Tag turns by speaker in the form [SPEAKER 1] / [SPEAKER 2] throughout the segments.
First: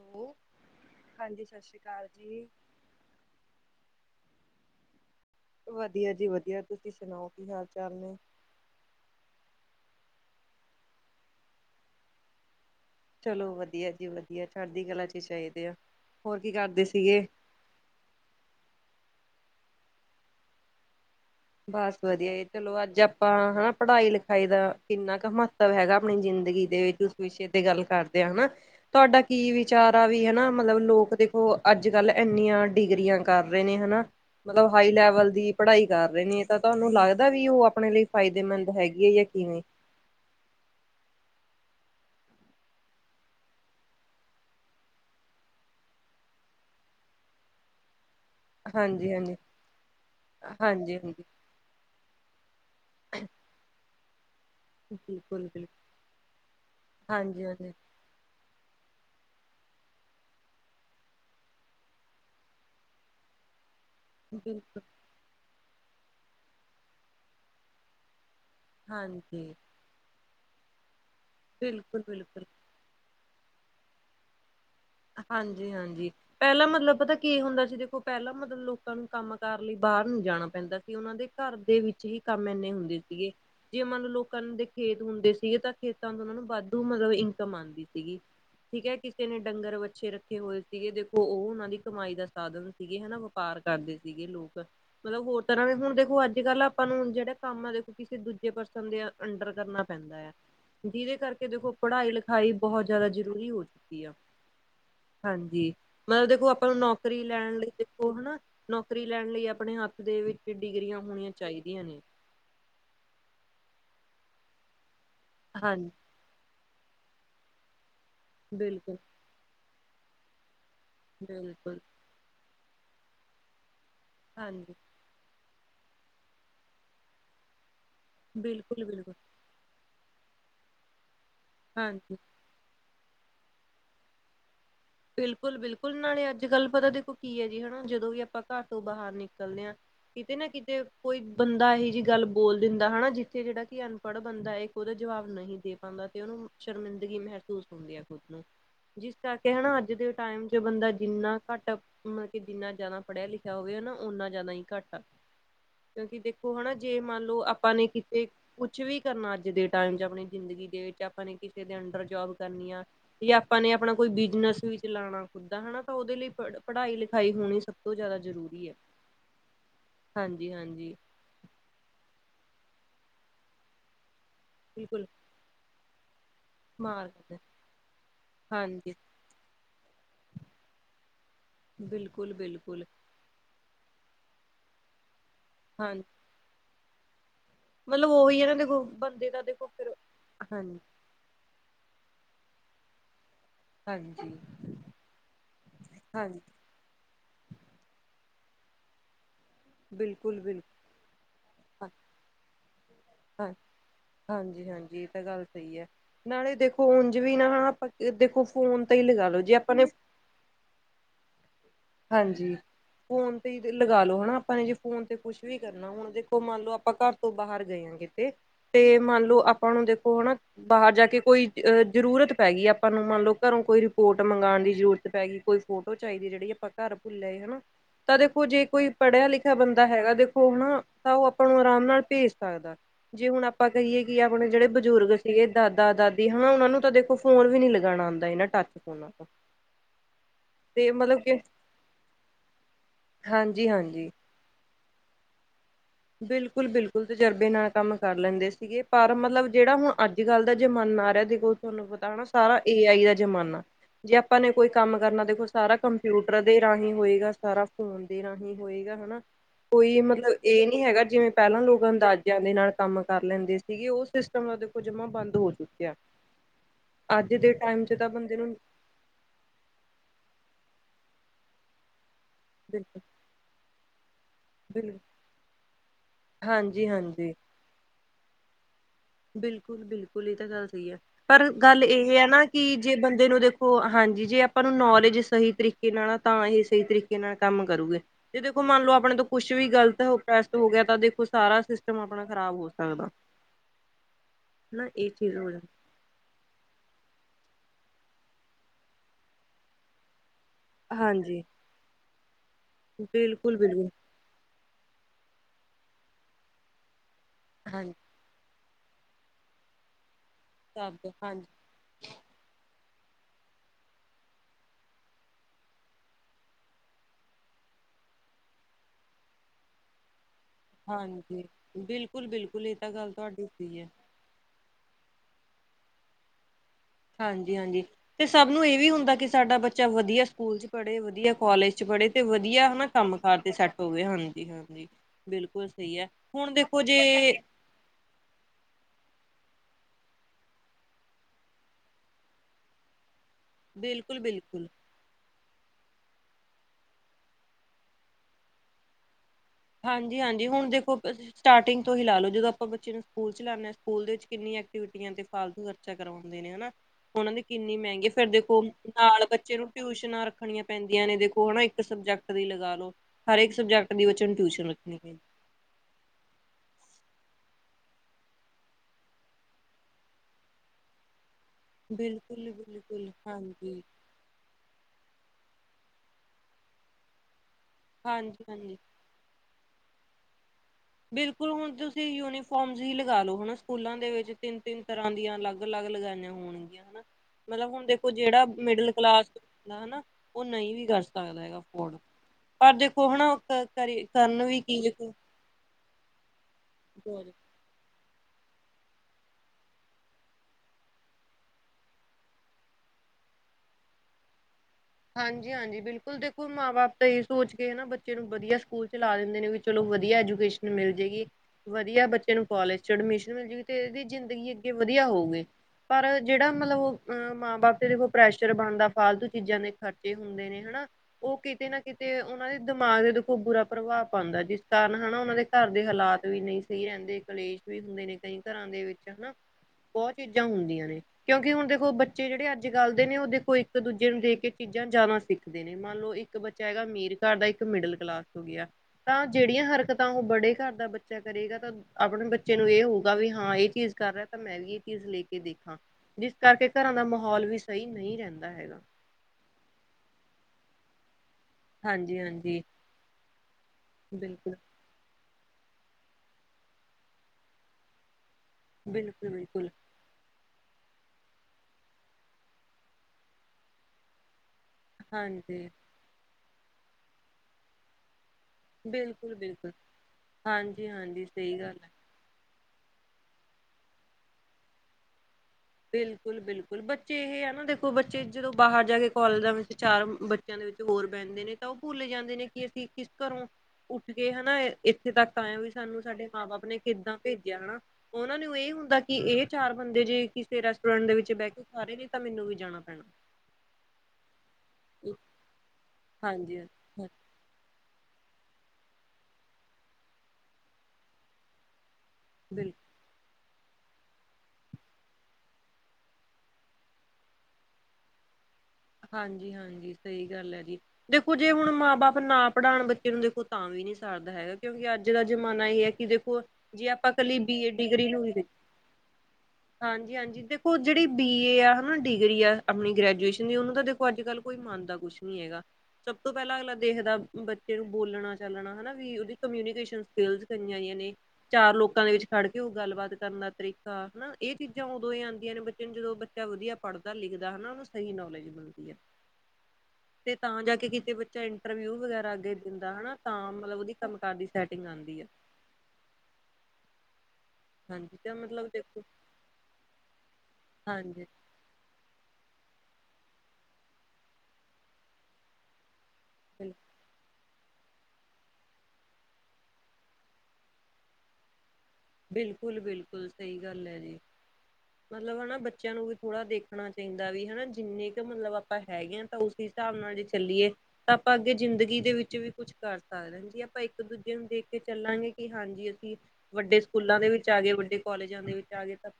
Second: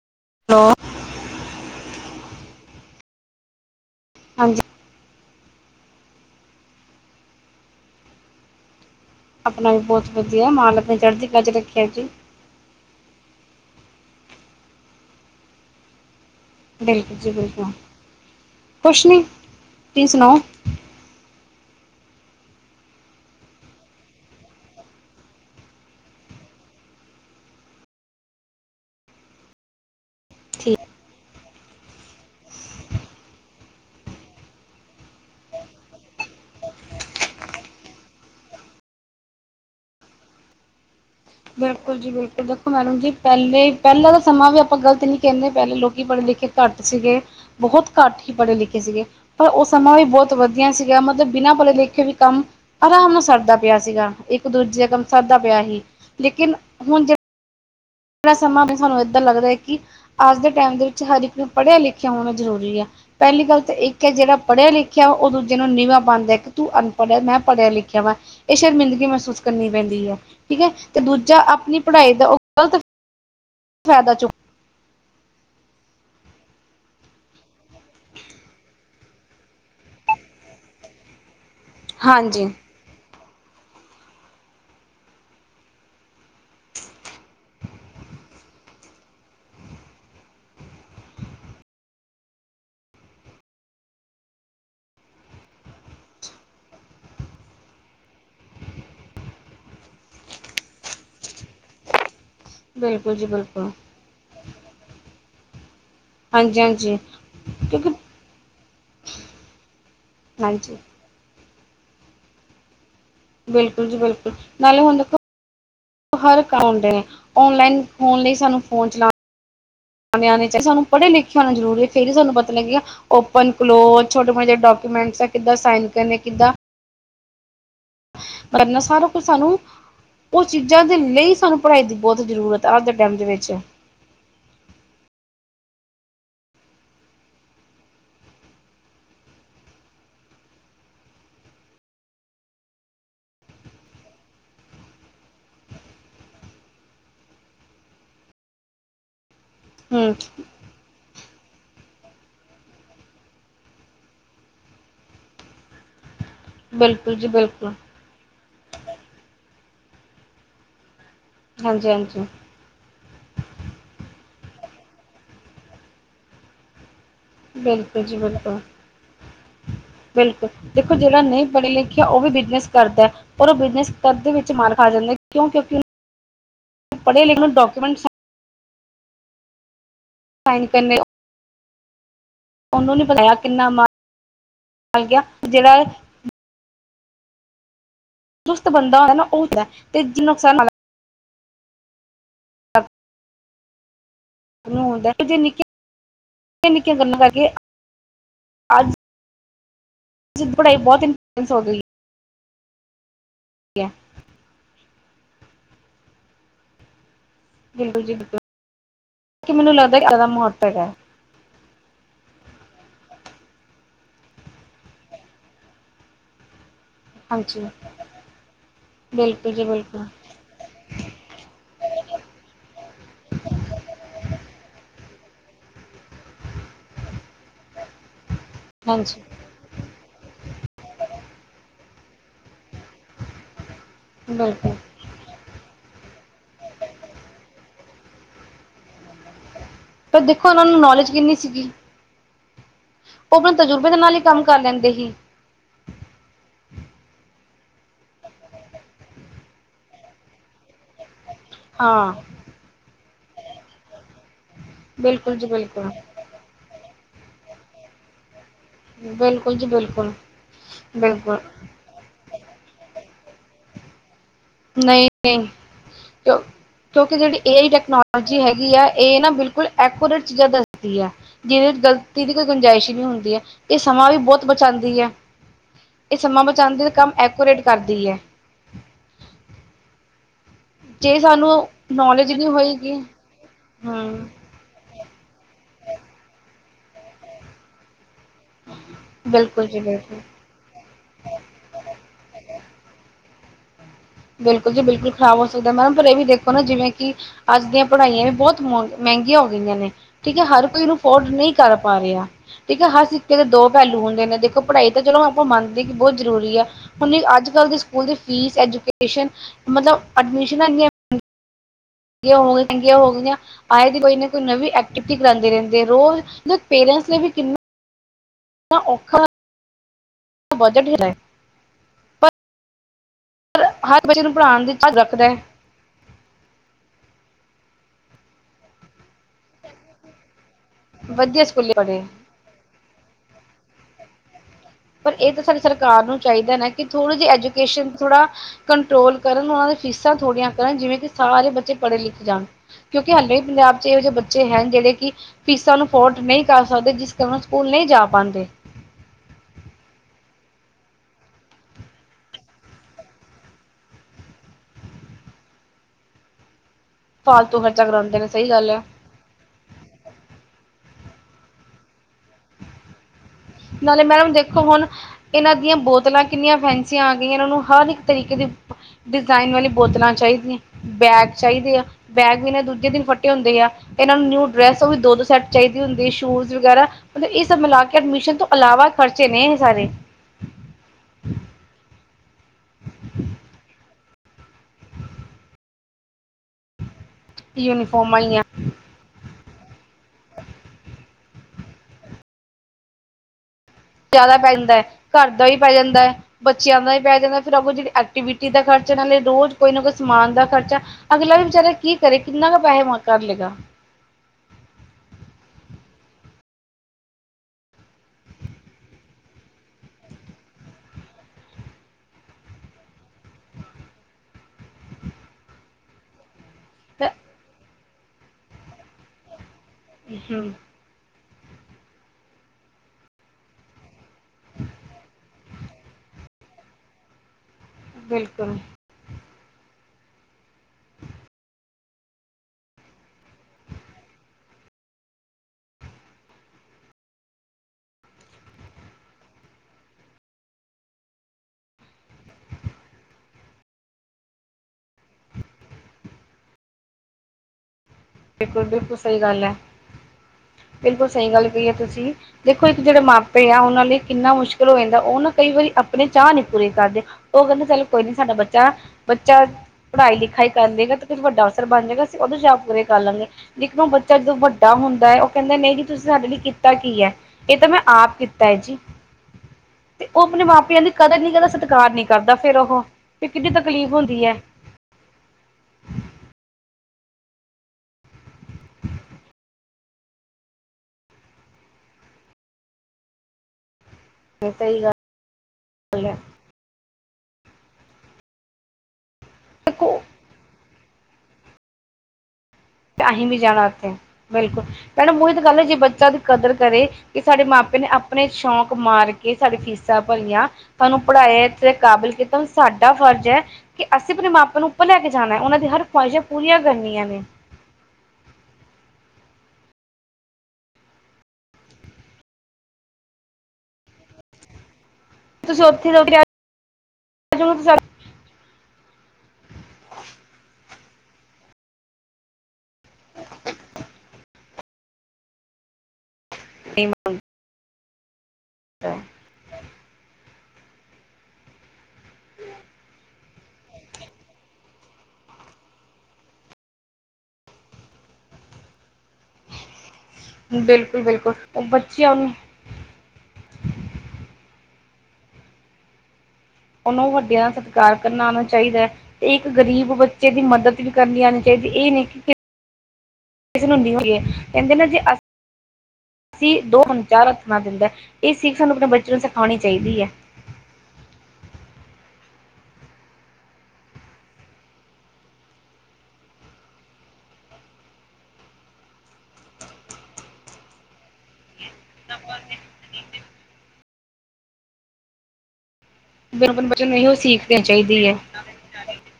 [SPEAKER 1] ਔ
[SPEAKER 2] ਹੈਲੋ
[SPEAKER 1] ਹਾਂਜੀ ਸਸ਼੍ਰੀ ਕਾਲ ਜੀ।
[SPEAKER 2] ਹਾਂਜੀ।
[SPEAKER 1] ਵਦੀਆ ਜੀ ਵਦੀਆ ਤੁਸੀਂ ਸੁਨਾਔ ਕੀ ਹਾਲ-ਚਾਲ ਨੇ?
[SPEAKER 2] ਅਪਨਾ ਵੀ ਬੋਤ ਵਧੀਆ ਮਾਲਕ ਨੇ ਚੜਦੀ ਕੱਲਾ ਚ ਰੱਖੇਆ ਜੀ।
[SPEAKER 1] ਚਲੋ ਵਧੀਆ ਜੀ ਵਧੀਆ ਚੜਦੀ ਕਲਾ ਚ ਈ ਚਾਈਦੇ ਆ, ਹੋਰ ਕੀ ਕਰਦੇ ਸੀਗੇ
[SPEAKER 2] [unintelligible] ਕੁਛ ਨੀ, ਤਿ ਸੁਨਾਓ
[SPEAKER 1] ਬੱਸ ਵਧੀਆ ਯੀ, ਚਲੋ ਅੱਜ ਅਪਾ ਹਨਾ ਪੜਾਈ-ਲਿਖਾਈ ਦਾ ਕਿੰਨਾ ਕ ਮਾ ਪਲ ਹੈਗਾ ਆਪਨੀ ਜ਼ਿੰਦਗੀ ਦੇ ਟੁਸ ਵਿਸ਼ੇ ਤੇ ਗੱਲ ਕਰਦੇ ਆਂ ਹਨਾ, ਤੋਡਾ ਕੀ ਵਿਚਾਰ ਆ ਵੀ ਹਨਾ ਮਤਲਬ
[SPEAKER 2] ਠੀਕ
[SPEAKER 1] ਲੋਕ ਦੇਖੋ ਅ ਅੱਜ-ਕੱਲ ਏਨੀਆਂ ਡਿਗਰੀਆਂ ਕੱਰ ਰੇ ਨੇ ਹਨਾ, ਮਤਲਬ ਹਾਈ ਲੈਵਲ ਦੀ ਪੜਾਈ ਕੱਰ ਰੇ ਨੇ ਤਾਂ ਤਾਨੂੰ ਲੱਗਦਾ ਵੀ ਓ ਆਪਣੇ ਲਈ ਫਾਇਦੇਮੰਦ ਹੈਗੀ ਏ ਯਾ ਕਿਵੇ
[SPEAKER 2] ਬਿਲਕੁਲ ਜੀ ਬਿਲਕੁਲ ਦੇਖੋ ਮੈਡਮ ਜੀ ਪੈਲੇ ਪੈਲੋ ਦਾ ਸਮਾਂ ਵੀ ਅਪਾ ਗਲਤ ਨੀ ਕੈੰਦੇ, ਪੈਲੇ ਲੋਕੀ ਪੜੇ ਲਿਖੇ ਘੱਟ ਸੀਗੇ, ਬੋਹਤ ਘੱਟ ਹੀ ਪੜ੍ਹੇ ਲਿਖੇ ਸੀਗੇ,
[SPEAKER 1] ਹਾਂਜੀ-ਹਾਂਜੀ,
[SPEAKER 2] ਪਰ ਓ ਸਮਾਂ ਵੀ ਬੋਤ ਵਧੀਆ ਸੀਗਾ,
[SPEAKER 1] ਹਾਂਜੀ-ਹਾਂਜੀ।
[SPEAKER 2] ਮਤਬ ਬਿਨਾਂ ਪੱਲੇ ਲਿਖੇ ਵੀ ਕੰਮ, ਆਰਾਮ ਨਾਲ ਸਰਦਾ ਪੇਆ ਸੀਗਾ ਇੱਕ-ਦੂਜੇ
[SPEAKER 1] ਬਿਲਕੁਲ-ਬਿਲਕੁਲ, ਹਾਂਜੀ-ਹਾਂਜੀ।
[SPEAKER 2] ਜੇੜਾ ਸਮਾਂ ਤੇ ਸਾਨੂੰ ਏਦਾਂ ਲੱਗਦਾ ਐ ਕਿ ਅੱਜ ਦੇ ਟੈਮ ਦੇ ਵਿੱਚ ਹਰ ਇੱਕ ਨੂੰ ਪੜੇਆ-ਲਿਖੇਆ ਹੋਣਾ ਜ਼ਰੂਰੀ ਐ ਪੈਲੀ ਗੱਲ ਤਾਂ ਇੱ ਕੇ ਜੇੜਾ
[SPEAKER 1] ਬਿਲਕੁਲ
[SPEAKER 2] ਪੜੇਆ-ਲਿਖੇਆ ਓਹ ਦੂਜੇ ਨੂੰ ਨੀਵਾਂ ਪਾਦੈ, ਕਿ ਤੂੰ ਅਨਪੜ੍ਹ ਐ ਮੈਂ ਪੜੇਆ-ਲਿਖੇਆ ਵਾਂ ਏ ਸ਼ਰਮਿੰਦਗੀ ਮਹਸੂਸ
[SPEAKER 1] ਹਾਂਜੀ
[SPEAKER 2] ਕਰਨੀ ਪੈਂਦੀ ਐ, ਠੀਕ ਐ, ਤੇ ਦੂਜਾ ਆਪਨੀ
[SPEAKER 1] ਬਿਲਕੁਲ
[SPEAKER 2] ਪੜ੍ਹਾਈ ਦਾ ਔ
[SPEAKER 1] ਬਿਲਕੁਲ
[SPEAKER 2] ਗਲਤ ਫੈਦਾ ਚੁੱਕ
[SPEAKER 1] ਹਾਂਜੀ-ਹਾਂਜੀ। ਪੈਲਾ ਮਤਲਬ ਪਤਾ ਕੀ ਹੁੰਦਾ ਸੀ, ਦੇਖੋ ਪੈਲਾ ਮਤਲਬ ਲੋਕਾਂ ਨੂੰ ਕੰਮ ਕੱਰ ਲਈ ਬਾਰ ਨੂੰ ਜਾਨਾ ਪੈਂਦਾ ਸੀ, ਔਨਾਂ ਦੇ ਘੱਰ ਦੇ ਵਿੱਚ ਹੀ ਕੰਮ
[SPEAKER 2] ਹਾਂਜੀ
[SPEAKER 1] ੲੈਨੇ ਹੁੰਦੇ ਸੀਗੇ ਜੇ ਮੰਨ ਲੋਕਾਂ ਦੇ ਖੇਤ ਹੁੰਦੇ ਸੀਗੇ ਤਾਂ ਖੇਤਾਂ ਤੋਂ ਔਨਾਂ ਨੂੰ ਵਾਧੂ ਮਗਰ ਇਨਕਮ ਆਂਦੀ ਸੀਗੀ ਠੀਕ ਐ, ਕਿਸੇ ਨੇ ਡੰਗਰ-ਵੱਛੇ ਰੱਖੇ ਹੋਏ ਸੀਗੇ, ਦੇਖੋ ਔ ਓਨਾ ਦੀ ਕਮਾਈ ਦਾ ਸਾਧਨ ਸੀਗੇ, ਹਨਾ ਵਪਾਰ ਕਰਦੇ ਸੀਗੇ ਲੋਕ ਮਲਬ ਹੋਰ ਤਰਾ ਵੀ ਹੁਨ ਦੇਖੋ ਅੱਜ-ਕੱਲ ਆਪਾਂ ਨੂੰ ਜਿੜਾ ਕੰਮ ਹੈਗੇ ਕਿਸੇ ਦੂਜੇ ਪਰਸਨ ਦੇ ਆ ਅੰਡਰ ਕਰਨਾ ਪੈਂਦਾ ਐ ਕਿਉਕਿ ਇਦੇ ਕਾਰਕੇ ਦੇਖੋ ਪੜਾਈ ਲਿਖਾਈ ਬੋਹਤ ਜਾਦਾ
[SPEAKER 2] ਬਿਲਕੁਲ ਜੀ
[SPEAKER 1] ਜ਼ਰੂਰੀ ਹੋ
[SPEAKER 2] ਬਿਲਕੁਲ
[SPEAKER 1] ਚੁੱਕੀ ਆ। ਹਾਂਜੀ, ਮਬ ਦੇਖੋ
[SPEAKER 2] ਹਾਂਜੀ
[SPEAKER 1] ਆਪਾਂ ਨੂੰ
[SPEAKER 2] ਹਾਂਜੀ
[SPEAKER 1] ਨੌਕਰੀ ਲੈਨ ਲਈ
[SPEAKER 2] ਕਿਉਂਕਿ
[SPEAKER 1] ਦੇਖੋ ਹਨਾ ਨੌਕਰੀ ਲੈਨ ਲਈ ਅਪਨੇ ਹੱਥ ਦੇ ਵਿੱਚ
[SPEAKER 2] ਹਾਂਜੀ
[SPEAKER 1] ਡਿਗਰੀਆਂ ਹੋਨੀਆਂ ਚਾਈਦੀਆਂ ਨੇ।
[SPEAKER 2] ਬਿਲਕੁਲ ਜੀ, ਬਿਲਕੁਲ ਨਾਲੇ ਹੁਨ ਦੇਖੋ
[SPEAKER 1] ਹਾਂ
[SPEAKER 2] ਹਰ ਕਾਮ ਦੇਨੇ ਔਨਲਾਈਨ ਹੋਨ ਲਈ ਸਾਨੂੰ ਫੋਨ
[SPEAKER 1] ਬਿਲਕੁਲ,
[SPEAKER 2] ਚਲਾਨ, ਨੇਆਨੇ ਚੇੜ ਜਾਣਾ ਪੜੇ ਲਿਖੇ ਹੋਨਾ
[SPEAKER 1] ਬਿਲਕੁਲ
[SPEAKER 2] ਜਰੂਰੀ ਏ ਫੇਰ ਈ ਸਾਨੂੰ ਪਤਾ ਲਗੇਆ ਔਪਨ-ਕਲੋਜ਼ ਛੋਟੇ-ਮੋਟੇ
[SPEAKER 1] ਹਾਂਜੀ
[SPEAKER 2] ਡਾਕੂਮੈਂਟਸ ਕਿੱਦਾਂ ਸੈਨ ਕਰਨੇ, ਕਿੱਦਾਂ ਪਰ ਅਪਣਾ
[SPEAKER 1] ਬਿਲਕੁਲ,
[SPEAKER 2] ਸਾਰਾ
[SPEAKER 1] ਬਿਲਕੁਲ
[SPEAKER 2] ਕੁਝ ਸਾਨੂੰ, ਓ ਚੀਜ਼ਾਂ ਦਿੰਦੇ ਈ ਸਾਨੂੰ ਪੜਾਈ ਦੀ
[SPEAKER 1] ਹਾਂਜੀ
[SPEAKER 2] ਬੌਤ ਜ਼ਰੂਰਤ ਤਾ ਅੱਜ ਦੇ ਟੈਮ ਦੇ ਵੇਚ
[SPEAKER 1] ਬਿਲਕੁਲ-ਬਿਲਕੁਲ ਨਾਲੇ ਅੱਜ-ਕੱਲ ਪਤਾ ਦੇਖੋ ਕੀ ਐ ਜੀ ਹਨਾ ਜਦੋਂ ਵੀ ਅਪਾ ਘੱਰ ਤੋਂ ਬਾਹਰ ਨਿਕਲਦੇ ਆਂ ਕਿੱਤੇ ਨਾ ਕਿੱਤੇ ਕੋਈ ਬੰਦਾ ਏਹੀ ਜੀ ਗੱਲ ਬੋਲ ਦਿੰਦਾ ਹਨਾ, ਜਿੱਥੇ ਜਿੜਾ ਕਿ ਅਨਪੜ੍ਹ ਬੰਦਾ ਏ ਓਦਾ ਜਵਾਬ ਨਹੀਂ ਦੇ ਪਾਂਦਾ ਤੇ ਓਨੂੰ ਸ਼ਰਮਿੰਦਗੀ ਮਹਸੂਸ ਹੁੰਦੀ ਐ ਖੁਦ ਨੂੰ, ਜਿਸ ਕਾਰ ਕੇ ਹਨਾ ਅੱਜ ਦੇ
[SPEAKER 2] ਹੂੰ
[SPEAKER 1] ਟੈਮ ਜੇ ਓ ਬੰਦਾ ਜਿੰਨਾ ਘੱਟ, ਮਤਬ ਕਿ ਜਿੰਨਾ ਜਾਦਾ ਪੜੇਆ ਲਿਖਿਆ ਹੋਵੇ, ਓਨਾ, ਓਨਾ ਜੈ਼ਦਾ ਈ ਘੱਟਾ। ਕਿਉਂਕੀ ਦੇਖੋ ਹੈਨਾ ਜੇ
[SPEAKER 2] ਬਿਲਕੁਲ ਜੀ
[SPEAKER 1] ਮੰਨਲੋ
[SPEAKER 2] ਬਿਲਕੁਲ
[SPEAKER 1] ਆਪਾਂ ਨੇ ਕਿਤੇ ਕੁਛ ਵੀ ਕਰਨਾ ਅੱਜ ਦੇ ਟਾਈਮ ਚ ਆਪਨੀ ਜ਼ਿੰਦਗੀ ਦੇ ਵਿੱਚ ਆਪਾਂ ਨੇ ਕਿਸੇ ਦੇ
[SPEAKER 2] ਹਾਂਜੀ
[SPEAKER 1] ਅੰਡਰ
[SPEAKER 2] ਹਾਂਜੀ
[SPEAKER 1] ਜੋਬ ਕਰਨੀ ਆ ਯਾਂ ਆਪਾਂ ਨੇ ਆਪਨਾ ਕੋਈ ਬਿਜਨੱਸ ਵੀ ਚਲਾਨਾ ਖੁਦ ਦਾਂ ਹਨਾਂ ਤਾਂ ਔਦੇ ਲਈ ਪੜ੍ਹ ਪੜ੍ਹਾਈ-ਲਿਖਾਈ ਹੋਨੀ ਸਭ ਤੋਂ ਜਾਦਾ ਜ਼ਰੂਰੀ ਐ।
[SPEAKER 2] ਬਿਲਕੁੱਲ ਦੇਖੋ ਜੇੜਾ ਨਈ ਪੜ੍ਹੇ ਲਿ ਖਿਆ ਔ ਵੀ ਬਿਜਨੱਸ ਕਰਦਾ ਐ ਪਰ ਔ ਬਿਜਨੱਸ ਕਰਦੇ ਵਿੱਚ ਮਾਰ ਖਾ
[SPEAKER 1] ਬਿਲਕੁਲ
[SPEAKER 2] ਜਾਂਦੈ ਕਿਉਂ ਕਿਉਂਕਿ ਉਹਨੂੰ ਪੜ੍ਹੇ ਲਿਖੇ
[SPEAKER 1] [unintelligible]
[SPEAKER 2] ਨੂੰ ਡਾਕੂਮੈਂਟ
[SPEAKER 1] ਹਾਂਜੀ।
[SPEAKER 2] [inaudible]
[SPEAKER 1] ਬਿਲਕੁਲ ਬਿਲਕੁਲ
[SPEAKER 2] [unintelligible] ਜੇੜਾ ਏ
[SPEAKER 1] ਮਲਬ ਓਹੀ ਐ ਨਾ
[SPEAKER 2] ਚੁਸਤ
[SPEAKER 1] ਦੇਖੋ
[SPEAKER 2] ਬੰਦਾ ਹੁੰਦਾ ਨਾ
[SPEAKER 1] ਬੰਦੇ
[SPEAKER 2] ਉਹ
[SPEAKER 1] ਦਾ
[SPEAKER 2] ਹੁੰਦਾ
[SPEAKER 1] ਦੇਖੋ
[SPEAKER 2] ਹੈ
[SPEAKER 1] ਫਿਰ,
[SPEAKER 2] ਤੇ ਜੇ ਨੁਕਸਾਨ
[SPEAKER 1] ਹਾਂ
[SPEAKER 2] [inaudible]
[SPEAKER 1] ਹਾਂਜੀ।
[SPEAKER 2] [inaudible]
[SPEAKER 1] ਹਾਂਜੀ
[SPEAKER 2] ਨਿੱਕਿਆ-ਨਿੱਕੀਆਂ ਗਲਾ ਕਰਕੇ ਅੱਜ
[SPEAKER 1] ਬਿਲਕੁਲ
[SPEAKER 2] [inaudible]
[SPEAKER 1] ਬਿਲਕੁਲ
[SPEAKER 2] ਪੜਾਈ ਬੋਤ ਇੰਪੋਰਟੈਂਸ ਹੋ ਗਈ।
[SPEAKER 1] [unintelligible]
[SPEAKER 2] [unintelligible]
[SPEAKER 1] ਹਾਂਜੀ-ਹਾਂਜੀ ਏ ਤਾ ਗੱਲ ਸਈ ਐ ਨਾਲੇ ਦੇਖੋ ਜਿਵੀ ਨਾ ਹਾ ਆਪਾਂ,
[SPEAKER 2] ਬਿਲਕੁਲ ਜੀ ਬਿਲਕੁਲ
[SPEAKER 1] ਦੇਖੋ ਫੋਨ ਤੇ ਹੀ ਲਗਾਲੋ
[SPEAKER 2] ਕਿ
[SPEAKER 1] ਜੇ ਆਪਾਂ ਨੇ
[SPEAKER 2] [unintelligible] [inaudible]
[SPEAKER 1] ਹਾਂਜੀ। ਫੋਨ ਤੇ ਈ ਲਗਾ ਲੋ ਹਣਾ, ਆਪਾ ਨੇ ਜੇ ਫੋਨ ਤੇ ਕੁਛ ਵੀ ਕਰਨਾ, ਹੁਣ ਦੇਖੋ ਮੰਨ ਲਓ ਆਪਾ ਕਰ ਤੋ
[SPEAKER 2] ਹਾਂਜੀ
[SPEAKER 1] ਬਾਹਰ ਗਏ ਆ ਕਿਤੇ, ਤੇ ਮੰਨ ਲੋ
[SPEAKER 2] ਬਿਲਕੁਲ ਜੀ
[SPEAKER 1] ਆਪਾ ਨੂੰ
[SPEAKER 2] ਬਿਲਕੁਲ
[SPEAKER 1] ਦੇਖੋ ਹਨਾ ਬਾਹਰ ਜਾ ਕੇ ਕੋਈ ਅ ਜ਼ਰੂਰਤ ਪੈਗੀ ਆਪਾਂ ਨੂੰ ਮੰਨ ਲੋ ਘਰੋ ਕੋਈ ਰਿਪੋਟ ਮੰਗਾਣ ਦੀ ਜੁਰਤ ਪੈਗੀ, ਕੋਈ ਫੋਟੋ ਚਾਈਦੀ ਜੇੜੀ ਆਪਾਂ ਘਰ ਪੁੱਲ ਆਏ ਹਨਾ, ਤਾ ਦੇਖੋ ਜੇ ਕੋਈ
[SPEAKER 2] ਹਾਂਜੀ
[SPEAKER 1] ਪੜੇਆ-ਲਿਖ ਖੇਆ ਬੰਦਾ ਹੈਗਾ ਦੇਖੋ, ਹਣਾ ਤਾ ਓ ਆਪਾਂ ਨੂੰ ਆਰਾਮ ਨਾਲ ਪੇਜ ਸਕਦਾ, ਜੇ ਹੁਣ ਆਪਾ ਕਹੀਏ ਕੀ ਆਪਣੇ ਜੇੜੇ
[SPEAKER 2] ਬਿਲਕੁਲ
[SPEAKER 1] ਬਜ਼ੁਰਗ ਸੀਗੇ ਦਾਦਾ-ਦਾਦੀ, ਹਨਾ ਓਨਾ ਨੂੰ ਤਾ ਦੇਖੋ ਫੋਨ ਵੀ ਨੀ ਲਗਾਣਾ ਆਂਦਾ ਇਨਾਂ ਟੱਚ ਫੋਨਾਂ ਤੋ।
[SPEAKER 2] ਪਰ ਦੇਖੋ ਓਨਾਂ ਨੂੰ ਨੌਲੇਜ ਕਿੰਨੀ ਸੀਗੀ। ਓ ਅਪਣੇ ਤਜੁਰਬੇ ਦੇ ਨਾਲ ਈ ਕੰਮ ਕਰ ਲੈਂਦੇ ਹੀ।
[SPEAKER 1] ਬਿਲਕੁੱਲ-ਬਿਲਕੁੱਲ, ਤਜਰਬੇ ਨਾਲ ਕੰਮ ਕਰ ਲੈਂਦੇ ਸੀਗੇ ਪਰ ਮਲਬ ਜੇੜਾ ਹੁਣ ਅੱ ਜ ਕੱਲ ਦਾ ਜਮਾਨਾ ਆ ਰਿਆ ਦੇਕੋ ਥੋਂਨੂੰ
[SPEAKER 2] ਹਾਂ
[SPEAKER 1] ਪਤਾ ਹਨਾ ਸਾਰਾ ਏ ਆਈ ਦਾ ਜਮਾਨਾ, ਜੇ ਆਪਾ ਨੇ ਕੋਈ ਕੰਮ ਕਰਨਾ
[SPEAKER 2] ਬਿਲਕੁਲ
[SPEAKER 1] ਦੇਖੋ
[SPEAKER 2] ਜੀ
[SPEAKER 1] ਸਾਰਾ
[SPEAKER 2] ਬਿਲਕੁਲ
[SPEAKER 1] ਕੰਪਿਉ ਦੇ ਰਾਹੀ ਹੋਏਗਾ ਸਾਰਾ ਫੋਨ ਦੇ ਰਾਹੀ ਹੋਏਗਾ ਹਨਾ,
[SPEAKER 2] ਬਿਲਕੁਲ ਜੀ
[SPEAKER 1] ਕੋਈ
[SPEAKER 2] ਬਿਲਕੁਲ
[SPEAKER 1] ਮਤਲਬ ਏ ਨੀ ਹੈਗਾ ਜਿਵੇ
[SPEAKER 2] ਬਿਲਕੁਲ
[SPEAKER 1] ਪੈਲਾ ਲੋਕ ਅੰਦਾਜੇਆ ਦੇ ਨਾਲ ਕੰਮ ਕਰ ਲੈਂਦੇ ਸੀਗੇ, ਓ ਸਿਸਟਮ ਦਾ ਦੇਖੋ ਜਮਾ ਬੰਦ ਹੋ ਚੁੱਕੇਆ।
[SPEAKER 2] ਕਿਉਂਕੀ ਜੇੜੀ ਏ ਆਈ ਟੈਕਨੋਲੋਜੀ ਹੈਗੀ ਆ ਏ ਨਾ ਬਿਲਕੁੱਲ ਐਕੁਰੇਟ ਚੀਜ਼ਾ ਦੱਸਦੀ ਆ ਜਿਵੇ ਗਲ ਤੀ ਦੀ ਕੋਈ ਗੁੰਜਾਇਸ਼ ਈ ਨੀ ਹੁੰਦੀ ਐ, ਏ ਸਮਾਂ ਵੀ ਬੋਤ ਬਚਾਂਦੀ
[SPEAKER 1] ਬਿਲਕੁਲ-ਬਿਲਕੁਲ
[SPEAKER 2] ਐ। ਏ ਸਮਾ ਬਚਾਂਦੀ ਤੇ ਕੰਮ
[SPEAKER 1] ਹਾਂਜੀ-ਹਾਂਜੀ
[SPEAKER 2] ਐਕੁਰੇਟ ਕਰਦੀ ਐ।
[SPEAKER 1] ਬਿਲਕੁੱਲ-ਬਿਲਕੁੱਲ ਏ ਤਾ ਗੱਲ ਸਈ ਆ
[SPEAKER 2] ਜੇ
[SPEAKER 1] ਪਰ
[SPEAKER 2] ਸਾਨੂੰ
[SPEAKER 1] ਗੱਲ ਏਹ ਆ
[SPEAKER 2] ਨੌਲੇਜ
[SPEAKER 1] ਨਾ
[SPEAKER 2] ਨਹੀਂ
[SPEAKER 1] ਕੀ
[SPEAKER 2] ਹੋਏਗੀ
[SPEAKER 1] ਜੇ ਬੰਦੇ ਨੂੰ ਦੇਖੋ, ਹਾਂਜੀ
[SPEAKER 2] ਹਮ
[SPEAKER 1] ਜੇ ਆ ਆਪਾ ਨੂੰ ਨੌਲੇਜ ਸਹੀ ਤਰੀਕੇ ਨਾਲ ਤਾ ਯਹ ਸਹੀ ਤਰੀਕੇ ਨਾਲ ਕੰਮ ਕਰੂਗੇ। ਜੇ ਦੇਖੋ ਮੰਨ ਲੋ ਆਪਣੇ ਤੋਂ ਕੁਛ
[SPEAKER 2] ਬਿਲਕੁਲ
[SPEAKER 1] ਵੀ
[SPEAKER 2] ਜੀ
[SPEAKER 1] ਗ਼ਲਤ
[SPEAKER 2] ਬਿਲਕੁਲ
[SPEAKER 1] ਪ੍ਰੈਸ ਹੋ ਗਿਆ ਤਾ ਦੇਖੋ ਸਾਰਾ ਸਿਸਟਮ ਆਪਣਾ ਖਰਾਬ ਹੋ ਸਕਦਾ।
[SPEAKER 2] ਬਿਲਕੁੱਲ ਜੀ,
[SPEAKER 1] ਹਨਾ ਇਹ
[SPEAKER 2] ਬਿਲਕੁਲ
[SPEAKER 1] ਚੀਜ਼
[SPEAKER 2] ਖਰਾਬ ਹੋ
[SPEAKER 1] ਜਾਂਦੀ
[SPEAKER 2] ਸਕਦਾ ਮੈਮ। ਪਰ ਇਹ ਵੀ ਦੇਖੋ ਨਾ ਜਿਵੇਂ ਕਿ ਅੱਜ ਦੀਆ ਪੜਾਈਆ ਵੀ ਬੋਤ ਮੋ ਮੈਂਗੀਆਂ ਹੋ ਗਈਆਂ ਨੇ ਠੀਕ, ਹਰ ਹਰ ਕੋਈ ਇਸ ਨੂੰ ਅਫੋਡ
[SPEAKER 1] ਹਾਂਜੀ
[SPEAKER 2] ਨਈ ਕਰ ਪਾ ਰਿਆ ਠੀਕ ਆ, ਹਰ ਸਿੱਕੇ ਦੇ
[SPEAKER 1] ਬਿਲਕੁਲ
[SPEAKER 2] ਦੋ
[SPEAKER 1] ਬਿਲਕੁਲ
[SPEAKER 2] ਪੈਲੂ ਹੁੰਦੇ ਨੇ ਦੇਖ ਪੜਾਈ ਤੇ ਚਲੋ ਆਪਾਂ ਮੰਨਦੇ ਕਿ ਬੋਤ ਜ਼ਰੂਰੀ ਐ, ਹੁਣ ਅੱਜ-ਕੱਲ ਦੇ
[SPEAKER 1] ਹਾਂਜੀ
[SPEAKER 2] ਸਕੂਲ ਦੀ ਫੀਸ, ਐਜੂ ਕੇਸ਼ਨ ਮਤਲਬ ਐਡਮਿ
[SPEAKER 1] ਸਬ ਹਾਂਜੀ
[SPEAKER 2] ਗੇਂਹੂ ਹੋ ਗਿਆ ਗੇਂਹੂ ਉਗ ਗਿਆ ਆਏ ਦੀ ਕੋਈ ਨਾ ਕੋਈ ਨਵੀ ਐਕਟੀਵਿਟੀ ਕਰਾਂਦੇ ਰੈਂਦੇ ਰੋਜ਼, ਪੇਰੇਂਟਸ ਲਈ ਵੀ ਕਿੰਨਾ ਐਨਾ ਔਖਾ ਬਜਟ ਹੈ
[SPEAKER 1] ਹਾਂਜੀ, ਬਿਲਕੁਲ
[SPEAKER 2] ਪਰ
[SPEAKER 1] ਬਿਲਕੁਲ, ਏ ਤਾਂ ਗੱਲ ਤਾਡੀ ਸਈ ਹੈ।
[SPEAKER 2] ਹਰ ਬੱਚੇ ਨੂੰ ਪੜਾਣ ਦੀ ਤਾਂ ਰੱਖਦਾ।
[SPEAKER 1] ਹਾਂਜੀ- ਹਾਂਜੀ, ਤੇ ਸਬ ਨੂੰ ਇਹ ਵੀ ਹੁੰਦਾ ਕਿ ਸਾਡਾ ਬੱਚਾ ਵਧੀਆ ਸਕੂਲ 'ਚ ਪੜੇ, ਵਧੀਆ ਕੋਲਜ
[SPEAKER 2] ਸਕੂਲੇ
[SPEAKER 1] 'ਚ
[SPEAKER 2] ਪੜ੍ਹੇ।
[SPEAKER 1] ਪੜੇ, ਤੇ ਵਧੀਆ ਹਨਾ ਕੰਮ ਕਾਰ ਤੇ ਸੈੱਟ ਹੋਵੇ, ਹਾਂਜੀ, ਹਾਂਜੀ।
[SPEAKER 2] ਪਰ ਇਹ ਤਾਂ ਸਾਡੀ
[SPEAKER 1] ਬਿਲਕੁਲ ਸਹੀ
[SPEAKER 2] ਸਰਕਾਰ
[SPEAKER 1] ਹੈ
[SPEAKER 2] ਨੂੰ
[SPEAKER 1] ਹੁਣ
[SPEAKER 2] ਚਾਹੀਦਾ ਨਾ
[SPEAKER 1] ਦੇਖੋ
[SPEAKER 2] ਕਿ
[SPEAKER 1] ਜੇ
[SPEAKER 2] ਥੋੜੀ ਜਿਈ ਐਜੂਕੇਸ਼ਨ ਥੋੜਾ ਕੰਟਰੋਲ ਕਰਨ ਉਹਨਾਂ ਦੀਆਂ ਫੀਸਾਂ ਥੋੜੀਆਂ ਕਰਨ ਜਿਵੇਂ ਕਿ ਸਾਰੇ ਬੱਚੇ ਪੜੇ-ਲਿਖੇ ਜਾਣ। ਕਿਉਂਕਿ ਹਾਲੇ ਵੀ ਪੰਜਾਬ 'ਚ ਇਹੋ-ਜਿਏ
[SPEAKER 1] ਬਿਲਕੁਲ
[SPEAKER 2] ਬੱਚੇ ਹੈ
[SPEAKER 1] ਬਿਲਕੁਲ
[SPEAKER 2] ਜਿਹੜੇ ਕਿ ਫੀਸਾਂ ਨੂੰ ਅਫੋਰਡ ਨਈਂ ਕਰ ਸਕਦੇ ਜਿਸ ਕਾਰਨ ਉਹ ਸਕੂਲ ਨਈ ਜਾ ਪਾਂਦੇ
[SPEAKER 1] ਹਾਂਜੀ-ਹਾਂਜੀ, ਹੁਣ ਦੇਖੋ ਪਰ ਸਟਾਰਟਿੰਗ ਤੋਂ ਹੀ ਲਾ ਲਓ, ਜਦੋਂ ਆਪਾਂ ਬੱਚੇ ਨੂੰ ਸਕੂਲ 'ਚ ਲਾਨੇ ਆ, ਸਕੂਲ ਦੇ ਵਿੱਚ ਕਿੰਨੀ ਐਕਟੀਵਿਟੀਆਂ ਤੇ ਫਾਲਤੂ ਖਰਚਾ ਕਰਵਾ ਹੁੰਦੇ ਨੇ ਹਨਾ, ਉਹਨਾਂ ਦੀ
[SPEAKER 2] ਫਾਲਤੂ
[SPEAKER 1] ਕਿੰਨੀ
[SPEAKER 2] ਖਰਚਾ
[SPEAKER 1] ਮਹਿੰਗੀ,
[SPEAKER 2] ਕਰਾਉਂਦੇ
[SPEAKER 1] ਫਿਰ
[SPEAKER 2] ਨੇ ਸਹੀ
[SPEAKER 1] ਦੇਖੋ
[SPEAKER 2] ਗੱਲ ਹੈ
[SPEAKER 1] ਨਾਲ ਬੱਚੇ ਨੂੰ ਟਿਊਸ਼ਨਾਂ ਰੱਖਣੀਆਂ ਪੈਂਦੀਆਂ ਨੇ ਦੇਖੋ ਹਨਾ ਇੱਕ ਸਬਜੈਕਟ ਦੀ ਲਗਾ ਲਓ ਹਰ ਇੱਕ ਸਬਜੈਕਟ
[SPEAKER 2] ਨਾਲੇ
[SPEAKER 1] ਦੀ
[SPEAKER 2] ਮੈਡਮ
[SPEAKER 1] ਉਚਨ
[SPEAKER 2] ਦੇਖੋ ਹੁਣ ਇਹਨਾਂ ਦੀਆਂ ਬੋਤਲਾਂ ਕਿੰਨੀਆਂ ਫੈਸੀਆਂ ਆ ਗਈਆਂ, ਇਹਨਾਂ ਨੂੰ ਹਰ ਇੱਕ ਤਰੀਕੇ ਦੀ ਡਿਜ਼ਾਇਨ ਵਾਲੀ ਬੋਤਲਾਂ ਚਾਹੀਦੀਆਂ, ਬੈਗ ਚਾਹੀਦੇ ਆ, ਬੈਗ ਵੀ
[SPEAKER 1] ਬਿਲਕੁਲ
[SPEAKER 2] ਨਾ ਦੂਜੇ ਦਿਨ
[SPEAKER 1] ਬਿਲਕੁਲ
[SPEAKER 2] ਫੱਟੇ ਹੁੰਦੇ ਆ
[SPEAKER 1] ਹਾਂਜੀ
[SPEAKER 2] ਇਹਨਾਂ ਨੂੰ ਨਿਊ ਡਰੈਸ ਉਹ ਵੀ ਦੋ-ਦੋ ਸੈਟ ਚਾਈਦੇ ਹੁੰਦੇ ਏ ਸ਼ੂਜ਼ ਵਗੈਰਾ, ਮਤਲਬ ਇਹ ਸਭ ਮਿਲਾ ਕੇ ਐਡਮਿਸ਼ਨ
[SPEAKER 1] ਹਾਂਜੀ
[SPEAKER 2] ਤੋਂ
[SPEAKER 1] ਹਾਂਜੀ
[SPEAKER 2] ਇਲਾਵਾ ਖਰਚੇ ਨੇ ਇਹ ਸਾਰੇ।
[SPEAKER 1] ਬਿਲਕੁਲ ਹੁਣ ਤੁਸੀਂ ਯੂਨੀਫੋਰਮਜ਼ ਹੀ ਲਗਾ ਲਓ ਹਨਾ ਸਕੂਲਾਂ ਦੇ ਵਿੱਚ ਤਿੰਨ-ਤਿੰਨ ਤਰਾਂ ਦੀਆਂ ਅਲੱਗ ਅਲੱਗ ਲਗਾਈਆਂ ਹੋਣਗੀਆਂ ਹਨਾ ਮਤਲਬ ਹੁਣ ਦੇਖੋ
[SPEAKER 2] ਯੂਨੀਫਾਰਮਾਂ ਹੀ ਆ
[SPEAKER 1] ਜੇੜਾ ਮਿਡਲ ਕਲਾਸ, ਹੁੰਦਾ ਹਨਾ, ਉਹ ਨਈਂ ਵੀ ਕਰ ਸਕ ਲਗਦਾ ਹੈਗਾ ਪੋਡ, ਪਰ ਦੇਖੋ ਹੁਨ ਕਰ ਕਰਨ ਵੀ ਕੀ
[SPEAKER 2] ਦਹੀ ਪੈ ਜਾਂਦਾ, ਬੱਚਿਆਂ ਦਾ ਵੀ ਪੈ ਜਾਂਦਾ। ਪ੍ਰਭੂ ਜੇੜੀ ਐਕਟੀਵਿਟੀ ਦਾ ਖਰਚਾ, ਨਾਲੇ ਰੋਜ਼ ਕੋਈ ਨਾ ਕੋਈ ਸਮਾਨ ਦਾ ਖਰਚਾ। ਅਗਲਾ ਵੀ ਵਿਚਾਰਾ ਕੀ ਕਰੇ, ਕਿੰਨਾ ਕ ਪੈਹਾ ਕਰ ਲੇਗਾ।
[SPEAKER 1] ਹਾਂਜੀ-ਹਾਂਜੀ ਬਿਲਕੁਲ ਦੇਖੋ ਮਾਂ-ਬਾਪ ਤਾਂ ਇਹੀ ਸੋਚ ਕੇ ਹਨਾ ਬੱਚੇ ਨੂੰ ਵਧੀਆ ਸਕੂਲ 'ਚ ਲਾ ਦਿੰਦੇ ਨੇ ਵੀ ਚਲੋ ਵਧੀਆ ਐਜੂਕੇਸ਼ਨ ਮਿਲ ਜੇਗੀ। ਵਧੀਆ ਬੱਚੇ ਨੂੰ ਕਾਲਜ 'ਚ ਐਡਮਿਸ਼ਨ ਮਿਲ ਜੂਗੀ ਤੇ ਇਹਦੀ ਜ਼ਿੰਦਗੀ ਅੱਗੇ ਵਧੀਆ ਹੋਊਗੀ ਪਰ ਜੇੜਾ ਮਤਲਬ ਓ ਮਾਂ-ਬਾਪ ਤੇ ਦੇਖੋ ਪ੍ਰੈਸ਼ਰ ਬਣਦਾ ਫਾਲਤੂ ਚੀਜ਼ਾਂ ਦੇ ਖਰਚੇ ਹੁੰਦੇ
[SPEAKER 2] ਹਮ
[SPEAKER 1] ਨੇ ਹਨਾ, ਉਹ ਕਿਤੇ ਨਾ ਕਿਤੇ ਉਹਨਾਂ ਦੇ ਦਿਮਾਗ ਦੇਖੋ ਬੁਰਾ ਪ੍ਰਭਾਵ ਪਾਂਦਾ ਜਿਸ ਕਾਰਨ ਹਨਾ ਉਹਨਾਂ ਦੇ ਘਰ ਦੇ ਹਾਲਾਤ ਵੀ ਨਈ ਸਈ ਰਹਿੰਦੇ ਕਲੇਸ਼ ਵੀ ਹੁੰਦੇ ਨੇ ਕਈ
[SPEAKER 2] ਬਿਲਕੁਲ
[SPEAKER 1] ਘਰਾਂ ਦੇ ਵਿੱਚ ਹਨਾ, ਬੋਹਤ ਚੀਜ਼ਾਂ ਹੁੰਦੀਆਂ ਨੇ ਕਿਉਂਕਿ ਹੁਣ ਦੇਖੋ ਬ ਬੱਚੇ ਜੇੜੇ ਅੱਜ-ਕੱਲ ਦੇ ਨੇ ਉਹ ਦੇਖੋ ਇੱਕ-ਦੂਜੇ ਨੂੰ ਦੇਖ ਕੇ ਚੀਜ਼ਾਂ ਜ਼ਿਆਦਾ ਸਿੱਖਦੇ ਨੇ, ਮੰਨ ਲਓ ਇੱਕ ਬੱਚਾ ਹੈਗਾ ਅਮੀਰ ਘਰ ਦਾ, ਇੱਕ ਮਿਡਲ ਕਲਾਸ ਹੋ ਗਿਆ ਤਾਂ ਜੇੜੀਆਂ ਹਰਕਤਾਂ ਉਹ ਬੜੇ ਘਰ ਦਾ ਬੱਚਾ ਕਰੇਗਾ ਤਾਂ ਆਪਣੇ ਬੱਚੇ ਨੂੰ ਇਹ ਹੋਊਗਾ ਵੀ ਹਾਂ ਏਹ ਚੀਜ਼ ਕਰ ਰਿਹਾ ਤਾਂ ਮੈਂ ਵੀ ਇਹ ਚੀਜ਼ ਲੈ ਕੇ ਦੇਖਾ ਜਿਸ ਕਰਕੇ ਘਰਾਂ ਦਾ ਮਾਹੌਲ ਵੀ ਸਈ ਨਈਂ ਰੈਂ।
[SPEAKER 2] ਬਿਲਕੁਲ-ਬਿਲਕੁਲ ਸਈ ਗੱਲ ਐ, ਬਿਲਕੁਲ ਸਈ ਗੱਲ ਏ ਕਈ ਆ ਤੁਸੀਂ,
[SPEAKER 1] ਹਾਂਜੀ ਹਾਂਜੀ
[SPEAKER 2] ਦੇਖੋ ਇੱਕ ਜੇੜੇ ਮਾਪੇ ਆ ਓਨਾਂ ਲਈ ਕਿੰਨਾ
[SPEAKER 1] ਬਿਲਕੁਲ
[SPEAKER 2] ਮੁਸ਼ਕਿਲ ਹੋ ਜਾਂਦਾ ਓ ਨਾ ਕਈ ਵਾਰੀ ਆਪ- ਆਪਣੇ ਚਾਅ ਨੀ ਪੂਰੇ ਕਰਦੇ, ਓ ਕੈਹੰਦੇ ਚੱਲ ਕੋਈ ਨੀ ਸਾਡਾ ਬੱਚਾ,
[SPEAKER 1] ਬਿਲਕੁਲ
[SPEAKER 2] ਬੱਚਾ
[SPEAKER 1] ਬਿਲਕੁਲ
[SPEAKER 2] ਪੜਾਈ-ਲਿਖਾਈ ਕਰ ਲੇਗਾ ਤੇ ਕੁੱਝ ਵੱਡਾ ਅਫਸਰ ਬਣ ਜੇਗਾ ਅਸੀਂ ਓਦੋ ਚਾਅ ਪੂਰੇ ਕਰ ਲਾਂਗੇ। ਇਕਦਮ ਬੱਚਾ ਜਦੋਂ ਵੱਡਾ ਹੁੰਦਾ ਐ ਓ ਕੈਹੰਦਾ
[SPEAKER 1] ਹਾਂਜੀ
[SPEAKER 2] ਨਈਂ ਜੀ ਤੁਸੀਂ ਸਾਡੇ ਲਈ ਕਿੱਤਾ ਕੀ ਐ ਏਹ ਤਾਂ ਮੈਂ ਆਪ ਕਿੱਤ ਤੈ ਜੀ,
[SPEAKER 1] ਬਿਲਕੁਲ ਬਿਲਕੁਲ
[SPEAKER 2] ਤੇ ਓ ਆਪਣੇ ਮਾਪੇਆਂ
[SPEAKER 1] ਹਾਂਜੀ
[SPEAKER 2] ਦੀ ਕਦਰ
[SPEAKER 1] ਹਾਂਜੀ
[SPEAKER 2] ਨੀ ਕਰਦਾ
[SPEAKER 1] ਸਹੀ ਗੱਲ
[SPEAKER 2] ਸਤਕਾਰ ਨੀ ਕਰਦਾ ਫੇਰ ਓਹ, ਫੇਰ ਕਿੰਨੀ ਤਕਲੀਫ਼ ਹੋਂਦੀ ਐ।
[SPEAKER 1] ਬਿਲਕੁਲ-ਬਿਲਕੁਲ ਬੱਚੇ ਏਹ ਐ ਨਾ ਦੇਖੋ ਬੱਚੇ ਜਦੋਂ ਬਾਹਰ ਜਾ ਕੇ ਕੋਲਜਾਂ ਵਿੱਚ ਚਾਰ ਬਚ ਚੇਆਂ ਦੇ ਵਿੱਚ ਹੋਰ ਬੈਹੰਦੇ ਨੇ ਤਾਂ ਓ ਭੁੱਲੇ ਜਾਂਦੇ ਨੇ ਕਿ ਅਸੀਂ ਕਿਸ ਘਰੋਂ ਉੱਠ ਕੇ ਹੈਨਾ
[SPEAKER 2] ਸਹੀ
[SPEAKER 1] ਇੱਥੇ ਤੱਕ ਆਏ ਆਂ ਵੀ ਸਾਨੂੰ
[SPEAKER 2] ਗੱਲ ਹੈ
[SPEAKER 1] ਸਾਡੇ ਮਾਂ-ਬਾਪ ਨੇ ਕਿੱਦਾਂ ਭੇਜੇਆ ਹੈਨਾ ਓਨਾਂ ਨੂੰ ਏਹ ਹੁੰਦਾ ਕਿ ਏਹ ਚਾਰ
[SPEAKER 2] ਦੇਖੋ
[SPEAKER 1] ਬੰਦੇ ਜੇ ਕਿ ਕਿਤੇ ਰੈਸਟੋਰੈਂਟ ਦੇ ਵਿੱਚ ਬੈਹ ਕੇ ਖਾ ਰਏ ਨੇ ਤਾਂ ਮੈਨੂੰ ਵੀ ਜਾਣਾ
[SPEAKER 2] ਤੇ
[SPEAKER 1] ਪੈਣਾ
[SPEAKER 2] ਅਸੀ਼ ਵੀ ਜਾਣਾ ਓਥੇ ਬਿਲਕੁਲ ਭੈਣ ਓਹੀ ਤੇ ਗੱਲ ਐ ਜੇ ਬੱਚਾ ਜੇ ਕਦਰ
[SPEAKER 1] ਹਾਂਜੀ
[SPEAKER 2] ਕਰੇ ਕਿ ਸਾਡੇ ਮਾਂਪੇ ਨੇ ਆਪਣੇ ਸ਼ੌਂਕ ਮਾਰ ਕੇ ਸਾਡੀ ਫੀਸਾਂ ਭਰੀਆਂ ਤੁਆਨੂੰ ਪੜਾਆ ਇਥੇ ਕਾਬਲ ਕੀਤਾ ਓ
[SPEAKER 1] ਬਿਲਕੁਲ
[SPEAKER 2] ਸਾਡਾ ਫਰਜ਼ ਐ ਕਿ ਅਸੀਂ ਆਪਣੇ ਮਾਪਿਓ ਨੂੰ ਉੱਪਰ ਲੈ ਕੇ ਜਾਣਾ ਓਨਾਂ ਦੀ ਹਰ ਖਵਾਹਿਸ਼ਾਂ ਪੂਰੀਆਂ ਕਰਨੀਆਂ ਨੇ।
[SPEAKER 1] ਹਾਂਜੀ-ਹਾਂਜੀ। ਸਈ ਗੱਲ ਐ ਜੀ, ਦੇਖੋ ਜੇ ਹੁਣ ਮਾਂ-ਬਾਪ ਨਾ ਪੜਾਣ ਬੱਚੇ ਨੂੰ ਦੇਖੋ ਤਾਂ ਵੀ ਨੀ ਸਰਦਾ ਹੈਗਾ। ਕਿਉਂਕਿ, ਅੱਜ ਦਾ
[SPEAKER 2] ਤੁਸੀਂ
[SPEAKER 1] ਜ਼ਮਾਨਾ ਏਹ ਹੈ
[SPEAKER 2] ਉੱਥੇ
[SPEAKER 1] ਕਿ ਦੇਖੋ ਜੇ ਆਪਾਂ ਇਕੱਲੀ ਬੀ ਏ ਡਿਗਰੀ ਨੂੰ ਵੀ ਦੇ ਹਾਂਜੀ-ਹਾਂਜੀ, ਦੇਖੋ ਜੇਹੜੀ ਬੀ ਏ ਆ ਹੈਨਾ। ਡਿਗਰੀ ਆ ਆਪਣੀ ਗ੍ਰੈਜੂਏਸ਼ਨ ਹਾਂਜੀ ਓਹਨੂੰ ਤਾਂ ਦੇਖੋ ਅੱਜ-ਕੱਲ ਕੋਈ ਮੰਨਦਾ ਕੁਛ ਨੀ ਹੈਗਾ, ਸਭ ਤੋਂ ਪੈਹਲਾਂ ਅਗਲਾ ਦੇਖਦਾ ਬੱਚੇ ਨੂੰ ਬੋਲਣਾ ਚੱਲਣਾ ਹੈਨਾ ਵੀ ਉਹਦੀ ਕਮਿਊਨੀਕੇਸ਼ਨ ਸਕਿਲਸ ਕਈਆਂ ਜਿਆਂ ਨੇ। ਚਾਰ ਲੋਕਾਂ ਦੇ ਵਿੱਚ ਖੜ ਕੇ ਓ ਗੱਲਬਾਤ ਕਰਨ ਦਾ ਤਰੀਕਾ ਹੈਨਾ ਏਹ ਚੀਜ਼ਾਂ ਉਦੋਂ ਹੀ ਆਂਦੀਆਂ ਨੇ ਬੱਚੇ ਨੂੰ ਜਦੋਂ ਬੱਚਾ ਵਧੀਆ ਪੜਦਾ-ਲਿਖਦਾ ਹੈਨਾ ਓਹਨੂੰ ਸਹੀ ਨੌਲੇਜ ਮਿਲਦੀ ਐ। ਤੇ ਤਾਂ ਜਾ ਕੇ
[SPEAKER 2] ਬਿਲਕੁਲ
[SPEAKER 1] ਕਿਤੇ
[SPEAKER 2] ਬਿਲਕੁਲ
[SPEAKER 1] ਬੱਚਾ
[SPEAKER 2] ਉਹ
[SPEAKER 1] ਇੰਟਰਵਿਊ
[SPEAKER 2] ਬੱਚਿਆਂ ਨੂੰ
[SPEAKER 1] ਵਗੈਰਾ ਅੱਗੇ ਦਿੰਦਾ ਹੈਨਾ ਤਾਂ ਮਤਲਬ ਉਦੀ ਕੰਮ ਕਰਨ ਦੀ ਸੈਟਿੰਗ ਆਂਦੀ ਐ।
[SPEAKER 2] ਓਹਨੂੰ ਵੱਡੇਆਂ ਸਤਕਾਰ
[SPEAKER 1] ਹਾਂਜੀ
[SPEAKER 2] ਕਰਨਾ
[SPEAKER 1] ਤਾਂ
[SPEAKER 2] ਆਣਾ
[SPEAKER 1] ਮਤਲਬ
[SPEAKER 2] ਚਾਈਦੈ
[SPEAKER 1] ਦੇਖੋ
[SPEAKER 2] ਤੇ ਇੱਕ ਗ਼ਰੀਬ ਬੱਚੇ ਦੀ ਮਦਦ ਵੀ ਕਰਨੀ
[SPEAKER 1] ਹਾਂਜੀ
[SPEAKER 2] ਆਣੀ ਇਹ ਨੀ ਕਿ [unintelligible] ਕਿਸ ਨੂੰ ਹੈਗੀ ਏ ਕੈਹੰਦੇ ਨੇ ਜੇ ਅਸ ਅਸੀ ਦੋ ਹੁਣ ਚਾਰ ਹੱਥ ਨ ਦਿੰਦਾ ਇਹ ਸੀਖ ਸਾਨੂੰ ਆਪਣੇ ਬੱਚੇ ਨੂੰ ਸਿਖਾਣੀ ਚਾਈਦੀ ਐ।
[SPEAKER 1] ਬਿਲਕੁਲ-ਬਿਲਕੁਲ ਸਹੀ ਗੱਲ ਐ ਜੀ। ਮਤਲਬ ਹੈਨਾ ਬੱਚਿਆਂ ਨੂੰ ਵੀ ਥੋੜਾ ਦੇਖਣਾ ਚਾਈਦਾ ਵੀ ਹੈਨਾ ਜਿੰਨੇ ਕੁ ਮਤਲਬ ਆਪਾਂ ਹੈਗੇ ਹਾਂ ਤਾਂ ਓ ਹਿਸਾਬ ਨਾਲ ਜੇ ਚੱਲੀਏ। ਤਾਂ ਆਪਾਂ ਅੱਗੇ ਜ਼ਿੰਦਗੀ ਦੇ ਵਿੱਚ ਵੀ ਕੁੱਛ ਕਰ ਸਕਦੇ ਆਂ ਜੇ ਆਪਾਂ ਇੱਕ ਦੂਜੇ ਨੂੰ ਦੇਖ ਕੇ ਚੱਲਾਂਗੇ। ਕਿ ਹਾਂਜੀ ਅਸੀਂ
[SPEAKER 2] ਆਪਣੇ
[SPEAKER 1] ਵੱਡੇ
[SPEAKER 2] ਬੱਚੇ ਨੂੰ ਇਹੋ
[SPEAKER 1] ਸਕੂਲਾਂ ਦੇ
[SPEAKER 2] ਸਿੱਖ
[SPEAKER 1] ਵਿੱਚ ਆ
[SPEAKER 2] ਦੇਣੀ
[SPEAKER 1] ਗਏ, ਵੱਡੇ
[SPEAKER 2] ਚਾਹੀਦੀ ਹੈ।
[SPEAKER 1] ਕਾਲਜਾਂ ਦੇ ਵਿੱਚ ਆ ਗਏ ਤਾਂ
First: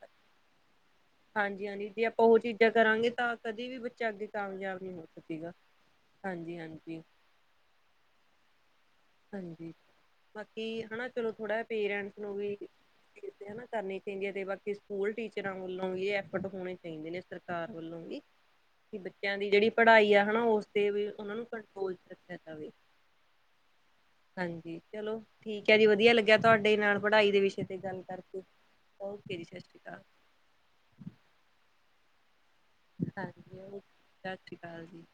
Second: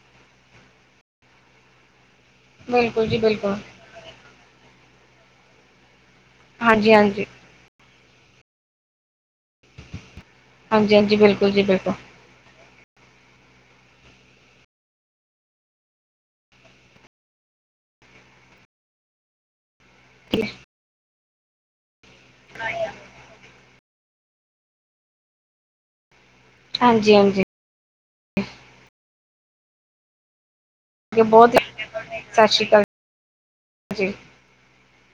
[SPEAKER 1] ਹਾਂਜੀ-ਹਾਂਜੀ ਜੇ ਆਪਾਂ ਓਹ ਚੀਜ਼ਾਂ
[SPEAKER 2] ਬਿਲਕੁਲ
[SPEAKER 1] ਕਰਾਂਗੇ
[SPEAKER 2] ਜੀ
[SPEAKER 1] ਤਾਂ
[SPEAKER 2] ਬਿਲਕੁਲ।
[SPEAKER 1] ਕਦੇ ਵੀ ਬੱਚਾ ਅੱਗੇ ਕਾਮਯਾਬ ਨਹੀਂ ਹੋ ਸਕੇਗਾ।
[SPEAKER 2] ਹਾਂਜੀ
[SPEAKER 1] ਹਾਂਜੀ-ਹਾਂਜੀ।
[SPEAKER 2] ਹਾਂਜੀ
[SPEAKER 1] ਹਾਂਜੀ, ਬਾਕੀ
[SPEAKER 2] ਹਾਂਜੀ
[SPEAKER 1] ਹੈਨਾ
[SPEAKER 2] ਹਾਂਜੀ
[SPEAKER 1] ਚਲੋ
[SPEAKER 2] ਬਿਲਕੁਲ
[SPEAKER 1] ਥੋੜਾ
[SPEAKER 2] ਜੀ ਬਿਲਕੁਲ
[SPEAKER 1] ਪੇਰੈਂਟਸ ਨੂੰ ਵੀ ਕਰਨੀ ਚਾਈਦੀ ਐ ਤੇ ਬਾਕੀ ਸਕੂਲ ਟੀਚਰਾਂ ਵੱਲੋਂ ਵੀ ਏ ਐਫਰਟ ਹੋਣੇ ਚਾਈਦੇ ਨੇ ਸਰਕਾਰ ਵੱਲੋਂ ਵੀ। ਬੱਚੇਆਂ ਦੀ ਜੇਹੜੀ ਪੜ੍ਹਾਈ ਆ ਹੈਨਾ ਉਸ ਤੇ ਵੀ ਓਹਨਾਂ ਨੂੰ ਕੰਟਰੋਲ ਚ ਰੱਖੇਆ ਜਾਵੇ। ਹਾਂਜੀ ਚਲੋ ਠੀਕ ਐ ਜੀ, ਵਧੀਆ ਲੱਗਿਆ ਤੁਹਾਡੇ ਨਾਲ
[SPEAKER 2] ਹਾਂਜੀ
[SPEAKER 1] ਪੜ੍ਹਾਈ ਦੇ
[SPEAKER 2] ਹਾਂਜੀ
[SPEAKER 1] ਵਿਸ਼ੇ ਤੇ ਗੱਲ ਕਰਕੇ। ਓਕੇ ਜੀ ਸਸ਼ ਸ੍ਰੀ ਕਾਲ।
[SPEAKER 2] ਗੇ ਬਹੋਤ ਹੀ ਸਸ਼ ਸ਼੍ਰੀ ਕਾਲ।
[SPEAKER 1] ਹਾਂਜੀ ਓਹ ਸਸ ਸ਼੍ਰੀ ਕਾਲ ਜੀ।